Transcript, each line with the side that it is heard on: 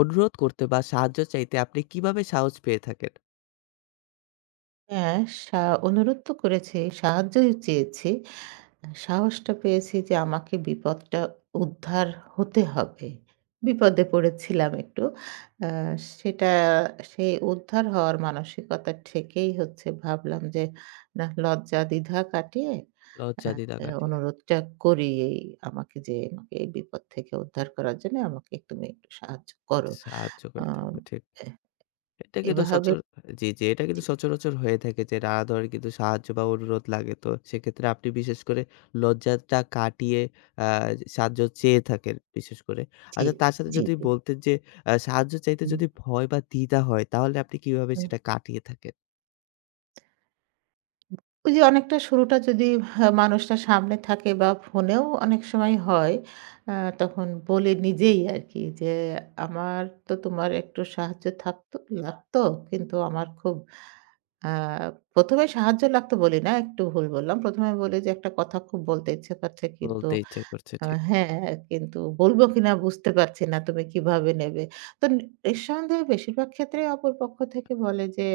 left: অনুরোধ করতে বা সাহায্য চাইতে আপনি কিভাবে সাহস পেয়ে থাকেন?
right: হ্যাঁ, সা অনুরোধ তো করেছি, সাহায্যই চেয়েছি। সাহসটা পেয়েছি যে আমাকে বিপদটা উদ্ধার হতে হবে। বিপদে পড়েছিলাম একটু। আ সেটা সেই উদ্ধার হওয়ার মানসিকতা থেকেই হচ্ছে ভাবলাম যে না লজ্জা দ্বিধা কাটিয়ে আ
left: লজ্জা দ্বিধা কাটিয়ে
right: অনুরোধটা করি এই আমাকে এই বিপদ থেকে উদ্ধার করার জন্য আমাকে তুমি একটু সাহায্য করো।
left: সাহায্য
right: আ
left: করে থাকো ঠিক।
right: এ
left: এটা কিন্তু
right: এভাবে।
left: সচর জি, জি। এটা কিন্তু
right: জি,
left: সচরাচর হয়ে থাকে যে নানা ধরনের কিন্তু সাহায্য বা অনুরোধ লাগে। তো সেক্ষেত্রে আপনি বিশেষ করে লজ্জাটা কাটিয়ে আ সাহায্য চেয়ে থাকেন বিশেষ করে।
right: জি,
left: আচ্ছা তার সাথে
right: জি,
left: যদি
right: জি।
left: বলতেন যে সাহায্য চাইতে
right: হুম।
left: যদি ভয় বা দ্বিধা হয় তাহলে আপনি কিভাবে সেটা কাটিয়ে থাকেন?
right: ওই যে অনেকটা শুরুটা যদি মানুষটা সামনে থাকে বা ফোনেও অনেক সময় হয়। আ তখন বলি নিজেই আরকি যে, "আমার তো তোমার একটু সাহায্য থাকতো লাগতো। কিন্তু আমার খুব"। আ ১ম এ সাহায্য লাগতো বলি না, একটু ভুল বললাম। ১ম এ বলি যে, "একটা কথা খুব বলতে ইচ্ছে করছে কিন্তু"।
left: বলতে ইচ্ছে করছে ঠিক।
right: হ্যাঁ, কিন্তু বলব কিনা বুঝতে পারছি না তুমি কিভাবে নেবে। তো নিঃসন্দেহে বেশিরভাগ ক্ষেত্রেই অপর পক্ষ থেকে বলে যে,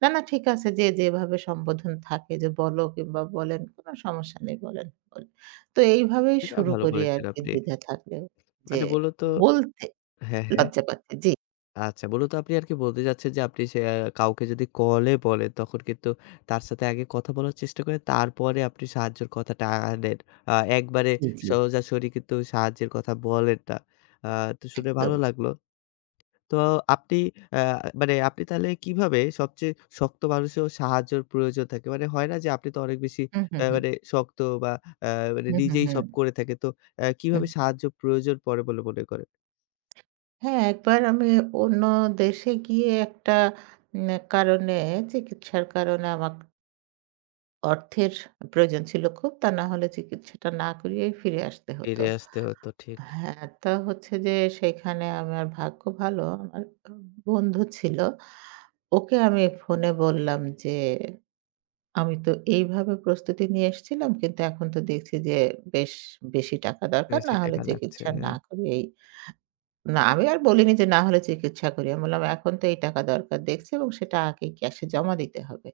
right: "না, না ঠিক আছে।" যে যেভাবে সম্বোধন থাকে যে, "বলো" কিংবা "বলেন" কোনো সমস্যা নেই, "বলেন, বলেন।" তো এইভাবেই
left: এটা
right: শুরু
left: ভালো
right: করি
left: বলেছেন
right: আরকি
left: আপনি।
right: দ্বিধা থাকলেও যে
left: মানে মূলত
right: বলতে
left: হ্যাঁ, হ্যাঁ।
right: লজ্জা পাচ্ছে। জি,
left: আচ্ছা মূলত আপনি আরকি বলতে চাচ্ছেন যে আপনি সে আ কাউকে যদি কলে বলেন তখন কিন্তু তার সাথে আগে কথা বলার চেষ্টা করেন, তারপরে আপনি সাহায্যের কথাটা আনেন। আ একবারে
right: জি, জি,
left: সোজাসুরি কিন্তু সাহায্যের কথা বলেন না। আ তো শুনে ভালো
right: একদম।
left: লাগলো। তো আপনি আ মানে আপনি তাহলে কিভাবে সবচেয়ে শক্ত মানুষেও সাহায্যের প্রয়োজন থাকে? মানে হয় না যে আপনি তো অনেক বেশি
right: হুম, হুম, হুম।
left: মানে শক্ত বা আ মানে
right: হুম, হুম,
left: নিজেই
right: হুম,
left: সব করে থাকেন। তো কিভাবে
right: হুম।
left: সাহায্য প্রয়োজন পড়ে বলে মনে করেন?
right: হ্যাঁ, একবার আমি অন্য দেশে গিয়ে একটা উম কারণে চিকিৎসার কারণে আমার অর্থের প্রয়োজন ছিল খুব। তা না হলে চিকিৎসাটা না করিয়েই ফিরে আসতে হতো।
left: ফিরে আসতে হতো ঠিক।
right: হ্যাঁ, তা হচ্ছে যে সেখানে আমার ভাগ্য ভালো। আমার বন্ধু ছিল। ওকে আমি ফোনে বললাম যে, "আমি তো এইভাবে প্রস্তুতি নিয়ে এসেছিলাম। কিন্তু এখন তো দেখছি যে বেশ বেশি টাকা দরকার।
left: বেশি
right: না হলে
left: টাকা লাগছে।
right: চিকিৎসা না
left: হ্যাঁ,
right: করিয়েই"। না আমি আর বলিনি যে না হলে চিকিৎসা করিয়ে। আমি বললাম, "এখন তো এই টাকা দরকার দেখছি এবং সেটা আগেই ক্যাশে জমা দিতে হবে।"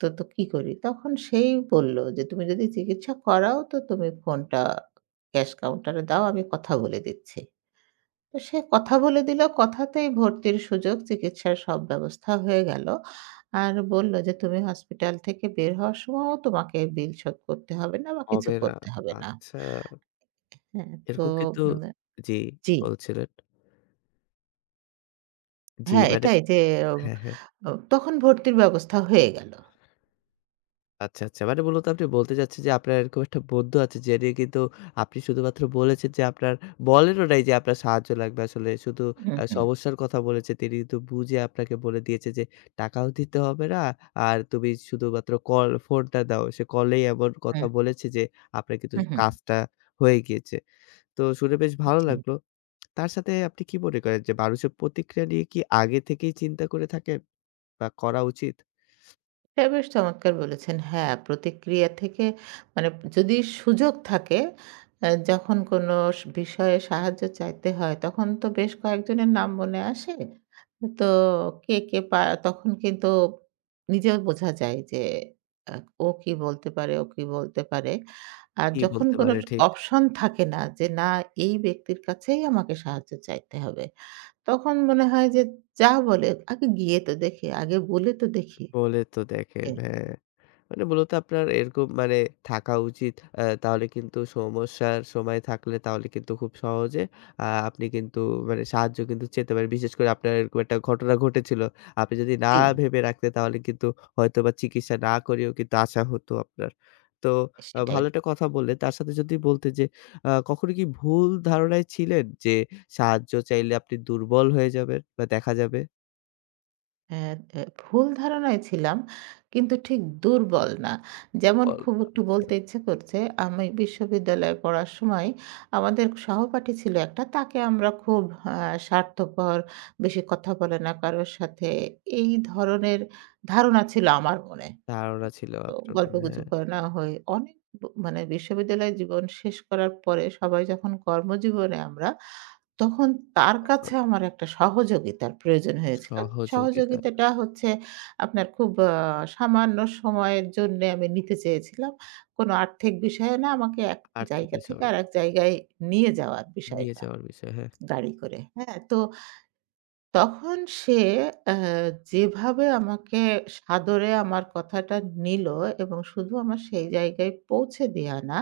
right: তো, তো কি করি? তখন সেই বলল যে, "তুমি যদি চিকিৎসা করাও তো তুমি ফোনটা ক্যাশ কাউন্টারে দাও, আমি কথা বলে দিচ্ছি।" তো সে কথা বলে দিল, কথাতেই ভর্তির সুযোগ, চিকিৎসার সব ব্যবস্থা হয়ে গেল। আর বলল যে, "তুমি হসপিটাল থেকে বের হওয়ার সময়ও তোমাকে বিল শোধ করতে হবে না বা কিছু
left: অবেরা
right: করতে হবে না।"
left: আচ্ছা।
right: হ্যাঁ, তো
left: এরকম কিন্তু
right: উম
left: জি,
right: জি।
left: বলছিলেন। জি,
right: হ্যাঁ,
left: মানে
right: এটাই যে
left: হ্যাঁ, হ্যাঁ।
right: তখন ভর্তির ব্যবস্থা হয়ে গেল।
left: আচ্ছা, আচ্ছা। মানে মূলত আপনি বলতে চাচ্ছেন যে আপনার এরকম একটা বন্ধু আছে যে নিয়ে কিন্তু আপনি শুধুমাত্র বলেছেন যে আপনার বলেনও নাই যে আপনার সাহায্য লাগবে আসলে। শুধু
right: হুম, হুম,
left: সমস্যার কথা বলেছে। তিনি কিন্তু বুঝে আপনাকে বলে দিয়েছে যে টাকাও দিতে হবে না। আর তুমি শুধুমাত্র কল ফোনটা দাও। সে কলেই এমন কথা
right: হুম,
left: বলেছে যে আপনার কিন্তু
right: হুম, হুম।
left: কাজটা হয়ে গিয়েছে। তো শুনে বেশ ভালো
right: জি।
left: লাগলো। তার সাথে আপনি কি মনে করেন যে মানুষের প্রতিক্রিয়া নিয়ে কি আগে থেকেই চিন্তা করে থাকেন বা করা উচিত?
right: এটা বেশ চমৎকার বলেছেন। হ্যাঁ, প্রতিক্রিয়া থেকে মানে যদি সুযোগ থাকে যখন কোনো বিষয়ে সাহায্য চাইতে হয়, তখন তো বেশ কয়েকজনের নাম মনে আসে। তো কে, কে পা তখন কিন্তু নিজেও বোঝা যায় যে আ ও কি বলতে পারে, ও কি বলতে পারে। আর
left: কি
right: যখন
left: বলতে
right: কোনো
left: পারেন ঠিক?
right: অপশন থাকে না যে না এই ব্যক্তির কাছেই আমাকে সাহায্য চাইতে হবে। তখন মনে হয় যে যা বলে আগে গিয়ে তো দেখি, আগে বলে তো দেখি।
left: বলে তো দেখেন,
right: এ
left: হ্যাঁ। মানে মূলত আপনার এরকম মানে থাকা উচিত। তাহলে কিন্তু সমস্যার সময় থাকলে তাহলে কিন্তু খুব সহজে আপনি কিন্তু মানে সাহায্য কিন্তু চেতে পারেন। বিশেষ করে আপনার এরকম একটা ঘটনা ঘটেছিল। আপনি যদি না
right: জি।
left: ভেবে রাখতেন তাহলে কিন্তু হয়তোবা চিকিৎসা না করেও কিন্তু আসা হতো আপনার। তো
right: সেটাই।
left: ভালো একটা কথা বললেন। তার সাথে যদি বলতে যে কখনো কি ভুল ধারণায় ছিলেন যে সাহায্য চাইলে আপনি দুর্বল হয়ে যাবেন বা দেখা যাবে?
right: হ্যাঁ, ভুল ধারণায় ছিলাম কিন্তু ঠিক দুর্বল না। যেমন
left: বল
right: খুব একটু
left: আচ্ছা
right: বলতে ইচ্ছে করছে, আমি বিশ্ববিদ্যালয়ে পড়ার সময় আমাদের সহপাঠী ছিল একটা। তাকে আমরা খুব আ স্বার্থপর, বেশি কথা বলে না কারোর সাথে। এই ধরনের ধারণা ছিল আমার মনে।
left: ধারণা ছিল
right: তো
left: আপনার মনে,
right: গল্পগুজব
left: হ্যাঁ।
right: করে না হয় অনেক মানে বিশ্ববিদ্যালয় জীবন শেষ করার পরে সবাই যখন কর্মজীবনে আমরা তখন তার কাছে আমার একটা সহযোগিতার প্রয়োজন হয়েছিল।
left: সহযোগিতার
right: সহযোগিতাটা হচ্ছে আপনার খুব সামান্য সময়ের জন্যে আমি নিতে চেয়েছিলাম। কোনো আর্থিক বিষয়ে না আমাকে এক
left: আর্থিক
right: জায়গা
left: বিষয়
right: থেকে
left: না।
right: আরেক জায়গায় নিয়ে যাওয়ার
left: নিয়ে
right: বিষয়টা
left: যাওয়ার বিষয়, হ্যাঁ।
right: গাড়ি করে। হ্যাঁ? তো তখন সে আ যেভাবে আমাকে সাদরে আমার কথাটা নিল এবং শুধু আমার সেই জায়গায় পৌঁছে দেয়া না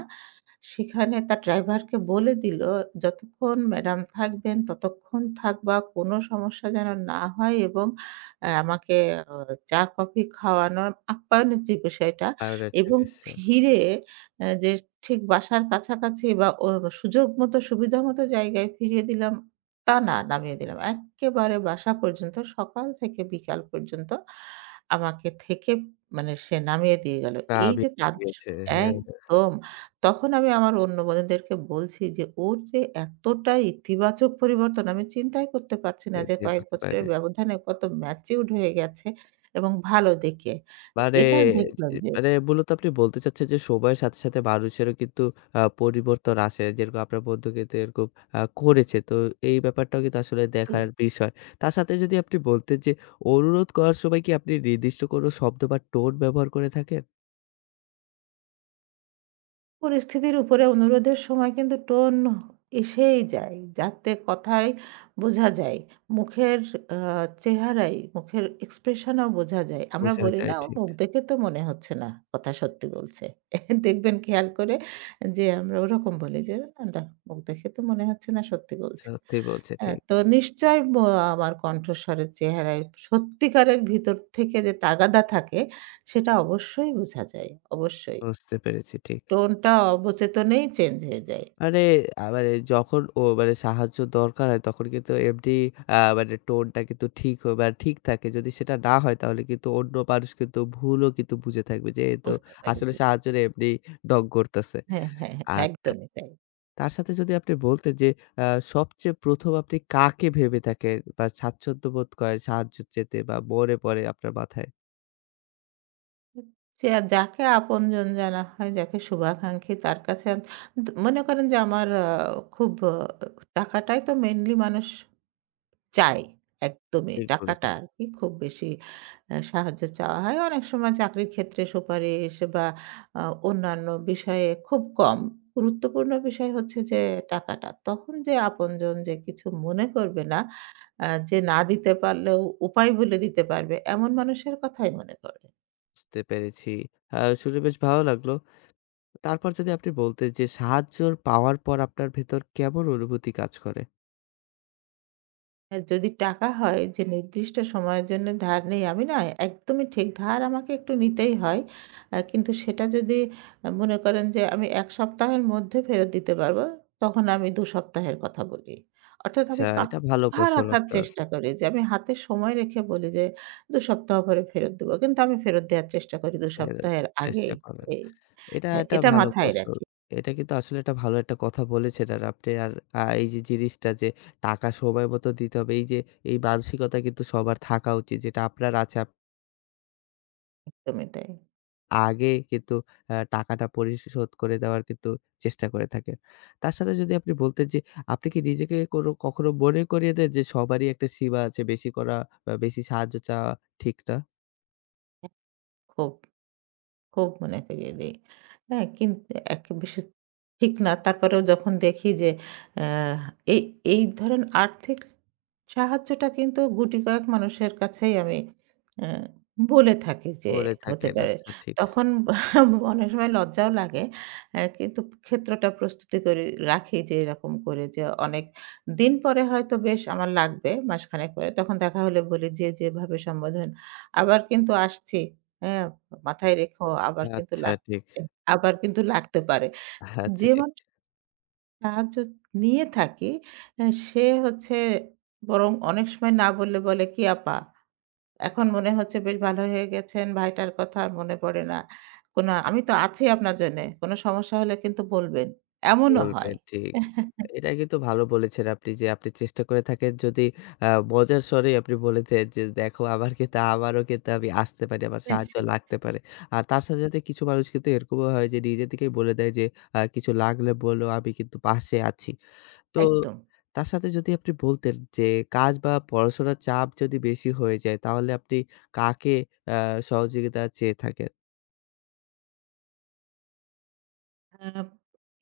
right: সেখানে তার ড্রাইভারকে বলে দিল, "যতক্ষণ ম্যাডাম থাকবেন, ততক্ষণ থাকবা। কোনো সমস্যা যেন না হয় এবং আমাকে অ চা-কফি খাওয়ানোর আপ্যায়নের যে বিষয়টা
left: আরো একটা
right: এবং
left: বিষয়।
right: ফিরে যে ঠিক বাসার কাছাকাছি বা ও সুযোগ মতো, সুবিধা মতো জায়গায় ফিরিয়ে দিলাম, তা না, নামিয়ে দিলাম। এক্কেবারে বাসা পর্যন্ত সকাল থেকে বিকাল পর্যন্ত আমাকে থেকে মানে সে নামিয়ে দিয়ে গেল।
left: না
right: এই
left: আমি
right: যে তাদের
left: গেছে। হ্যাঁ, হ্যাঁ,
right: একদম। তখন আমি আমার অন্য বন্ধুদেরকে বলছি যে, ওর যে এতটা ইতিবাচক পরিবর্তন আমি চিন্তাই করতে পারছি না যে
left: এটাই
right: কয়েক
left: করতে পারি
right: বছরের
left: নাই।
right: ব্যবধানে কত ম্যাচিউরড হয়ে গেছে এবং ভালো দেখে।
left: মানে
right: এটা দেখলাম
left: যে
right: যে
left: মানে মূলত আপনি বলতে চাচ্ছেন যে সময়ের সাথে, সাথে মানুষেরও কিন্তু পরিবর্তন আসে। যেরকম আপনার বন্ধু কিন্তু এরকম করেছে। তো এই ব্যাপারটাও কিন্তু আসলে
right: জি।
left: দেখার বিষয়। তার সাথে যদি আপনি বলতেন যে অনুরোধ করার সময় কি আপনি নির্দিষ্ট কোনো শব্দ বা টোন ব্যবহার করে থাকেন?
right: পরিস্থিতির উপরে অনুরোধের সময় কিন্তু টোন এসেই যায়। যাতে কথায় বোঝা যায়। মুখের আ চেহারায়, মুখের এক্সপ্রেশনেও বোঝা যায়। আমরা
left: বোঝা
right: বলি
left: যায়
right: না, "ও
left: ঠিক।
right: মুখ দেখে তো মনে হচ্ছে না কথা সত্যি বলছে।" দেখবেন খেয়াল করে যে আমরা ওরকম বলি যে, "না, না মুখ দেখে তো মনে হচ্ছে না সত্যি বলছে।"
left: সত্যি বলছে ঠিক।
right: তো নিশ্চয়ই আমার কণ্ঠস্বরের চেহারায় সত্যিকারের ভিতর থেকে যে তাগাদা থাকে, সেটা অবশ্যই বোঝা যায়। অবশ্যই।
left: বুঝতে পেরেছি ঠিক।
right: টোনটা অবচেতনেই চেঞ্জ হয়ে যায়।
left: মানে মানে যখন মানে সাহায্য দরকার হয় তখন কিন্তু এমনি মানে টোনটা কিন্তু ঠিক হয় মানে ঠিক থাকে। যদি সেটা না হয় তাহলে কিন্তু অন্য মানুষ কিন্তু ভুলও কিন্তু বুঝে থাকবে যে এ তো
right: বুঝতে পারি
left: আসলে
right: জি।
left: সাহায্য নিয়ে এমনি ঢং করতেছে।
right: হ্যাঁ, হ্যাঁ, হ্যাঁ,
left: আচ্ছা।
right: একদমই তাই।
left: তার সাথে যদি আপনি বলতেন যে আ সবচেয়ে ১ম আপনি কাকে ভেবে থাকেন বা স্বাচ্ছন্দ্য বোধ করেন সাহায্য চেতে বা মনে পড়ে আপনার মাথায়?
right: যে যাকে আপনজন জানা হয়, যাকে শুভাকাঙ্ক্ষী তার কাছে আ দ মনে করেন যে আমার খুব টাকাটাই তো মেইনলি মানুষ চাই একদমই
left: ঠিক
right: টাকাটা
left: বলেছেন।
right: আরকি খুব বেশি সাহায্য চাওয়া হয়। অনেক সময় চাকরির ক্ষেত্রে সুপারিশ বা আ অন্যান্য বিষয়ে খুব কম। গুরুত্বপূর্ণ বিষয় হচ্ছে যে টাকাটা। তখন যে আপনজন যে কিছু মনে করবে না, যে না দিতে পারলেও উপায় বলে দিতে পারবে এমন মানুষের কথাই মনে পড়ে।
left: বুঝতে পেরেছি। আ শুনে বেশ ভালো লাগলো। তারপর যদি আপনি বলতেন যে সাহায্যর পাওয়ার পর আপনার ভেতর কেমন অনুভূতি কাজ করে?
right: হ্যাঁ, যদি টাকা হয় যে নির্দিষ্ট সময়ের জন্য ধার নেই, আমি না একদমই ঠিক ধার আমাকে একটু নিতেই হয়। কিন্তু সেটা যদি মনে করেন যে আমি ১ সপ্তাহের মধ্যে ফেরত দিতে পারবো, তখন আমি ২ সপ্তাহের কথা বলি। অর্থাৎ
left: আচ্ছা,
right: আমি
left: এটা ভালো
right: কথা
left: কৌশল
right: রাখার
left: আপনার।
right: চেষ্টা করি যে আমি হাতে সময় রেখে বলি যে ২ সপ্তাহ পরে ফেরত দেবো। কিন্তু আমি ফেরত দেওয়ার চেষ্টা করি ২
left: এ
right: সপ্তাহের
left: চেষ্টা
right: আগেই।
left: করেন।
right: এই
left: এটা
right: হ্যাঁ,
left: একটা
right: এটা
left: ভালো
right: মাথায়
left: কৌশল।
right: রাখি।
left: এটা কিন্তু আসলে একটা ভালো একটা কথা বলেছেন। আর আপনি আর আ এই যে জিনিসটা যে টাকা সময় মতো দিতে হবে, এই যে এই মানসিকতা কিন্তু সবার থাকা উচিত। যেটা আপনার আছে
right: একদমই তাই।
left: আগে কিন্তু টাকাটা পরিশোধ করে দেওয়ার কিন্তু চেষ্টা করে থাকেন। তার সাথে যদি আপনি বলতেন যে, আপনি কি নিজেকে কোনো কখনো মনে করিয়ে দেন যে, সবারই একটা সীমা আছে বেশি করা বা বেশি সাহায্য চাওয়া ঠিক না?
right: খুব। খুব মনে করিয়ে দেই। হ্যাঁ? কিন্তু এক বেশি ঠিক না। তারপরেও যখন দেখি যে, অ্যা এই এই ধরেন আর্থিক সাহায্যটা কিন্তু গুটিকয়েক মানুষের কাছেই আমি আ বলে থাকি যে
left: বলে
right: হতে
left: থাকেন।
right: পারে।
left: আচ্ছা ঠিক।
right: তখন অনেক সময় লজ্জাও লাগে। কিন্তু ক্ষেত্রটা প্রস্তুতি করে রাখি যে এরকম করে যে অনেক দিন পরে হয়তো বেশ আমার লাগবে মাসখানেক পরে। তখন দেখা হলে বলি যে যেভাবে সম্বোধন আবার কিন্তু আসছি। হ্যাঁ, মাথায় রেখো আবার কিন্তু
left: আচ্ছা
right: লাগবে
left: ঠিক।
right: আবার কিন্তু লাগতে পারে।
left: আচ্ছা
right: যে
left: ঠিক।
right: মানুষ সাহায্য নিয়ে থাকি। সে হচ্ছে বরং অনেক সময় না বললে বলে, "কি আপা? এখন মনে হচ্ছে বেশ ভালো হয়ে গেছেন। ভাইটার কথা আর মনে পড়ে না। কোন আমি তো আছি আপনার জন্যে। কোন সমস্যা হলে কিন্তু বলবেন।" এমনও হয়।
left: বলবেন ঠিক। এটা কিন্তু ভালো বলেছেন আপনি যে আপনি চেষ্টা করে থাকেন যদি মজার স্বরেই আপনি বলেছেন যে, "দেখো আমার কিন্তু আমারও কিন্তু আমি আসতে পারি, আমার সাহায্য
right: সেটা
left: লাগতে পারে।" আর তার সাথে, সাথে কিছু মানুষ কিন্তু এরকমও হয় যে নিজে থেকেই বলে দেয় যে, "আ কিছু লাগলে বলো আমি কিন্তু পাশে আছি।" তো
right: একদম।
left: তার সাথে যদি আপনি বলতেন যে কাজ বা পড়াশোনার চাপ যদি বেশি হয়ে যায় তাহলে আপনি কাকে আ সহযোগিতা চেয়ে থাকেন?
right: আ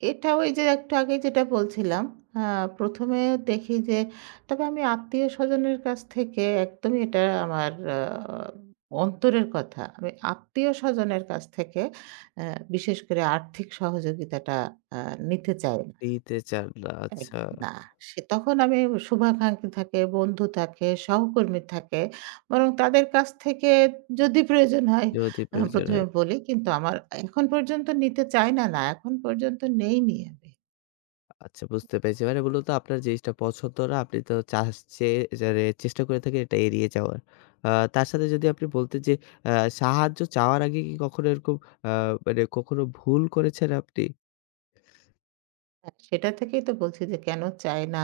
right: এটা ওই যে একটু আগে যেটা বলছিলাম, আ ১ম এ দেখি যে তবে আমি আত্মীয়স্বজনের কাছ থেকে একদমই এটা আমার অন্তরের কথা। আমি আত্মীয়স্বজনের কাছ থেকে অ্যা বিশেষ করে আর্থিক সহযোগিতাটা আ নিতে চাই।
left: নিতে চান না।
right: এক
left: আচ্ছা,
right: না। সে তখন আমি শুভাকাঙ্ক্ষী থাকে, বন্ধু থাকে, সহকর্মী থাকে। বরং তাদের কাছ থেকে যদি প্রয়োজন হয়
left: যদি প্রয়োজন
right: ১ম
left: হয়।
right: এ বলি। কিন্তু আমার এখন পর্যন্ত নিতে চাই না, না। এখন পর্যন্ত নেইনি আমি।
left: আচ্ছা বুঝতে পেরেছি। মানে মূলত আপনার জিনিসটা পছন্দ না, আপনি তো চাস চে যারে চেষ্টা করে থাকেন এটা এড়িয়ে যাওয়ার। আ তার সাথে যদি আপনি বলতেন যে আ সাহায্য চাওয়ার আগে কি কখনো এরকম আ মানে কখনো ভুল করেছেন আপনি?
right: হ্যাঁ, সেটা থেকেই তো বলছি যে কেন চাই না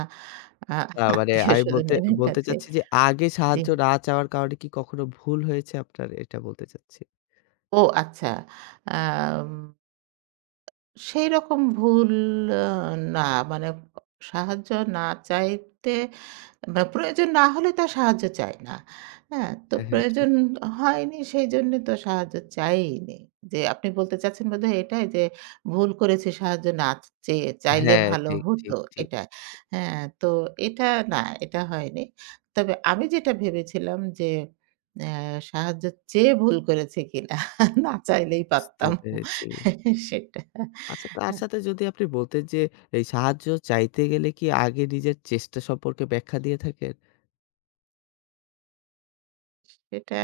right: আ
left: মানে আমি বলতে
right: আত্মীয়স্বজনের
left: বলতে
right: কাছে।
left: চাচ্ছি যে আগে
right: জি।
left: সাহায্য না চাওয়ার কারণে কি কখনো ভুল হয়েছে আপনার? এটা বলতে চাচ্ছি।
right: ও আচ্ছা। আম সেইরকম ভুল আ না মানে সাহায্য না চাইতে বা প্রয়োজন না হলে তো আর সাহায্য চায় না। হ্যাঁ? তো
left: হ্যাঁ, হ্যাঁ, ঠিক।
right: প্রয়োজন হয়নি সেইজন্য তো সাহায্য চায়ইনি। যে আপনি বলতে চাচ্ছেন বোধহয় এটাই যে ভুল করেছি সাহায্য না চেয়ে, চাইলে
left: হ্যাঁ,
right: ভালো
left: ঠিক,
right: হতো
left: ঠিক, ঠিক।
right: এটা। হ্যাঁ, তো এটা না, এটা হয়নি। তবে আমি যেটা ভেবেছিলাম যে অ্যা সাহায্য চেয়ে ভুল করেছি কিনা? না চাইলেই
left: বুঝতে
right: পারতাম।
left: পেরেছি।
right: সেটা।
left: আচ্ছা তার সাথে যদি আপনি বলতেন যে এই সাহায্য চাইতে গেলে কি আগে নিজের চেষ্টা সম্পর্কে ব্যাখ্যা দিয়ে থাকেন?
right: এটা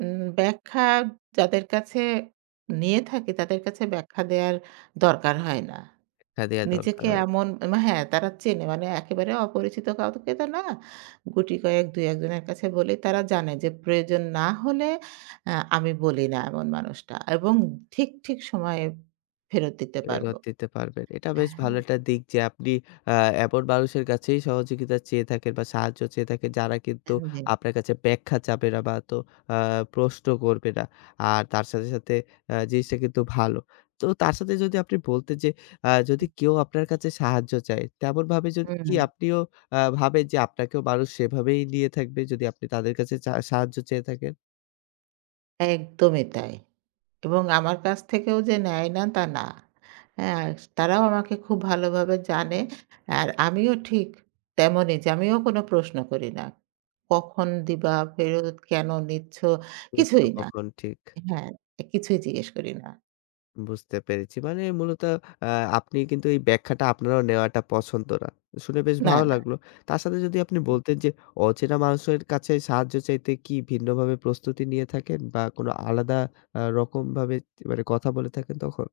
right: ব্যাখ্যা যাদের কাছে নিয়ে থাকি, তাদের কাছে ব্যাখ্যা দেয়ার দরকার হয় না।
left: শিক্ষা দেয়া দরকার
right: নিজেকে
left: হয়।
right: এমন হ্যাঁ, তারা চেনে মানে একেবারে অপরিচিত কাউকে তো না। গুটি কয়েক ২-১ জনের কাছে বলি তারা জানে যে প্রয়োজন না হলে আমি বলি না এমন মানুষটা এবং ঠিক, ঠিক সময়ে ফেরত দিতে পারব।
left: ফেরত দিতে পারবেন। এটা বেশ
right: হ্যাঁ,
left: ভালো একটা দিক যে আপনি আ এমন মানুষের কাছেই সহযোগিতা চেয়ে থাকেন বা সাহায্য চেয়ে থাকেন যারা কিন্তু
right: জি।
left: আপনার কাছে ব্যাখ্যা চাবে না বা তো আ প্রশ্ন করবে না। আর তার সাথে, সাথে জিনিসটা কিন্তু ভালো। তো তার সাথে যদি আপনি বলতেন যে যদি কেউ আপনার কাছে সাহায্য চায়, তেমনভাবে যদি
right: হুম,
left: কি আপনিও ভাবেন যে আপনাকেও মানুষ সেভাবেই নিয়ে থাকবে যদি আপনি তাদের কাছে সাহায্য চেয়ে থাকেন?
right: একদমই তাই। এবং আমার কাছ থেকেও যে নেয় না তা না। হ্যাঁ, তারাও আমাকে খুব ভালোভাবে জানে। আর আমিও ঠিক তেমনই যে আমিও কোনো প্রশ্ন করি না। কখন দিবা? ফেরত কেন নিচ্ছ?
left: এই তো
right: কিছুই না।
left: কখন ঠিক।
right: হ্যাঁ, কিছুই জিজ্ঞেস করি না।
left: বুঝতে পেরেছি। মানে মূলত আ আপনি কিন্তু এই ব্যাখ্যাটা আপনারও নেওয়াটা পছন্দ না। শুনে বেশ
right: না,
left: ভালো
right: না।
left: লাগলো। তার সাথে যদি আপনি বলতেন যে অচেনা মানুষের কাছে সাহায্য চাইতে কি ভিন্নভাবে প্রস্তুতি নিয়ে থাকেন বা কোনো আলাদা রকমভাবে মানে কথা বলে থাকেন তখন?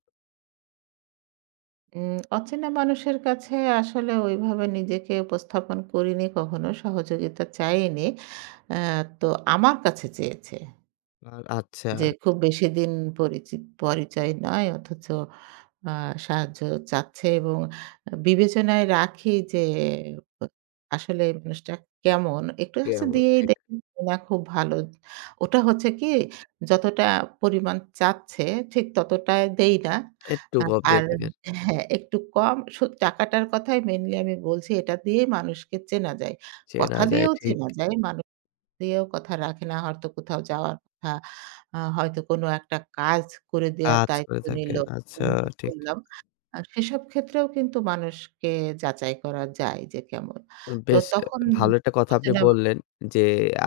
right: অচেনা মানুষের কাছে আসলে ওইভাবে নিজেকে উপস্থাপন করিনি কখনো, সহযোগিতা চাইনি। অ্যা তো আমার কাছে চেয়েছে।
left: আর আচ্ছা,
right: যে খুব বেশিদিন পরিচি পরিচয় নয় অথচ আ সাহায্য চাচ্ছে এবং বিবেচনায় রাখি যে ব আসলে এই মানুষটা কেমন একটু হচ্ছে
left: কেমন
right: দিয়েই
left: ঠিক
right: দেখি না খুব ভালো। ওটা হচ্ছে কি যতটা পরিমাণ চাচ্ছে ঠিক ততটায় দেই না।
left: একটু
right: আ
left: গপ দিয়ে
right: আর
left: থাকেন।
right: হ্যাঁ, একটু কম টাকাটার কথাই মেইনলি আমি বলছি এটা দিয়েই মানুষকে চেনা যায়।
left: চেনা
right: কথা
left: যায়
right: দিয়েও
left: ঠিক
right: চেনা যায় মানুষ দিয়েও কথা রাখে না। হয়তো কোথাও যাওয়ার কথা, হয়তো কোনো একটা কাজ করে দেয়ার
left: কাজ করে
right: দায়িত্ব নিল।
left: থাকেন। আচ্ছা
right: অনুরোধ
left: ঠিক।
right: করলাম। সেসব ক্ষেত্রেও কিন্তু মানুষকে যাচাই করা যায় যে কেমন। তো
left: বেশ
right: তখন
left: ভালো একটা কথা আপনি
right: অচেনা মা-
left: বললেন যে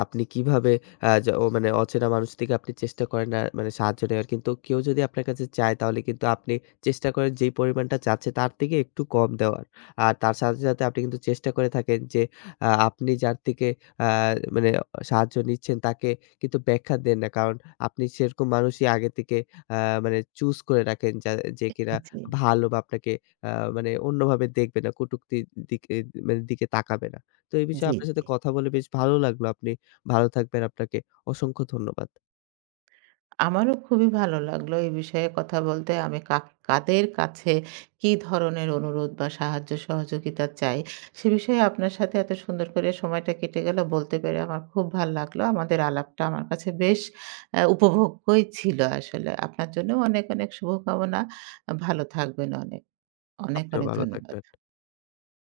left: আপনি কিভাবে আ য ও মানে অচেনা মানুষ থেকে আপনি চেষ্টা করেন মানে সাহায্য নেওয়ার। কিন্তু কেউ যদি আপনার কাছে চায় তাহলে কিন্তু আপনি চেষ্টা করেন যেই পরিমাণটা চাচ্ছে তার থেকে একটু কম দেওয়ার। আর তার সাথে, সাথে আপনি কিন্তু চেষ্টা করে থাকেন যে আপনি যার থেকে আ মানে সাহায্য নিচ্ছেন তাকে কিন্তু ব্যাখ্যা দেন না। কারণ আপনি সেরকম মানুষই আগে থেকে আ মানে চুজ করে রাখেন যে কিনা
right: জি,
left: ভালো বা আপনাকে আ মানে অন্যভাবে দেখবে না, কটুক্তির দিকে দিকে তাকাবে না। তো এই বিষয়ে
right: জি,
left: আপনার সাথে
right: জি।
left: কথা বলে বেশ ভালো লাগলো। আপনি ভালো থাকবেন। আপনাকে অসংখ্য ধন্যবাদ।
right: আমারও খুবই ভালো লাগলো এই বিষয়ে কথা বলতে। আমি কাদের কাছে কি ধরনের অনুরোধ বা সাহায্য সহযোগিতা চাই, সে বিষয়ে আপনার সাথে এত সুন্দর করে সময়টা কেটে গেল বলতে পেরে আমার খুব ভাল লাগলো। আমাদের আলাপটা আমার কাছে বেশ উপভোগ্যই ছিল আসলে। আপনার জন্যও অনেক, অনেক শুভকামনা। ভালো থাকবেন অনেক। অনেক,
left: আপনিও
right: অনেক
left: ভালো
right: ধন্যবাদ।
left: থাকবেন।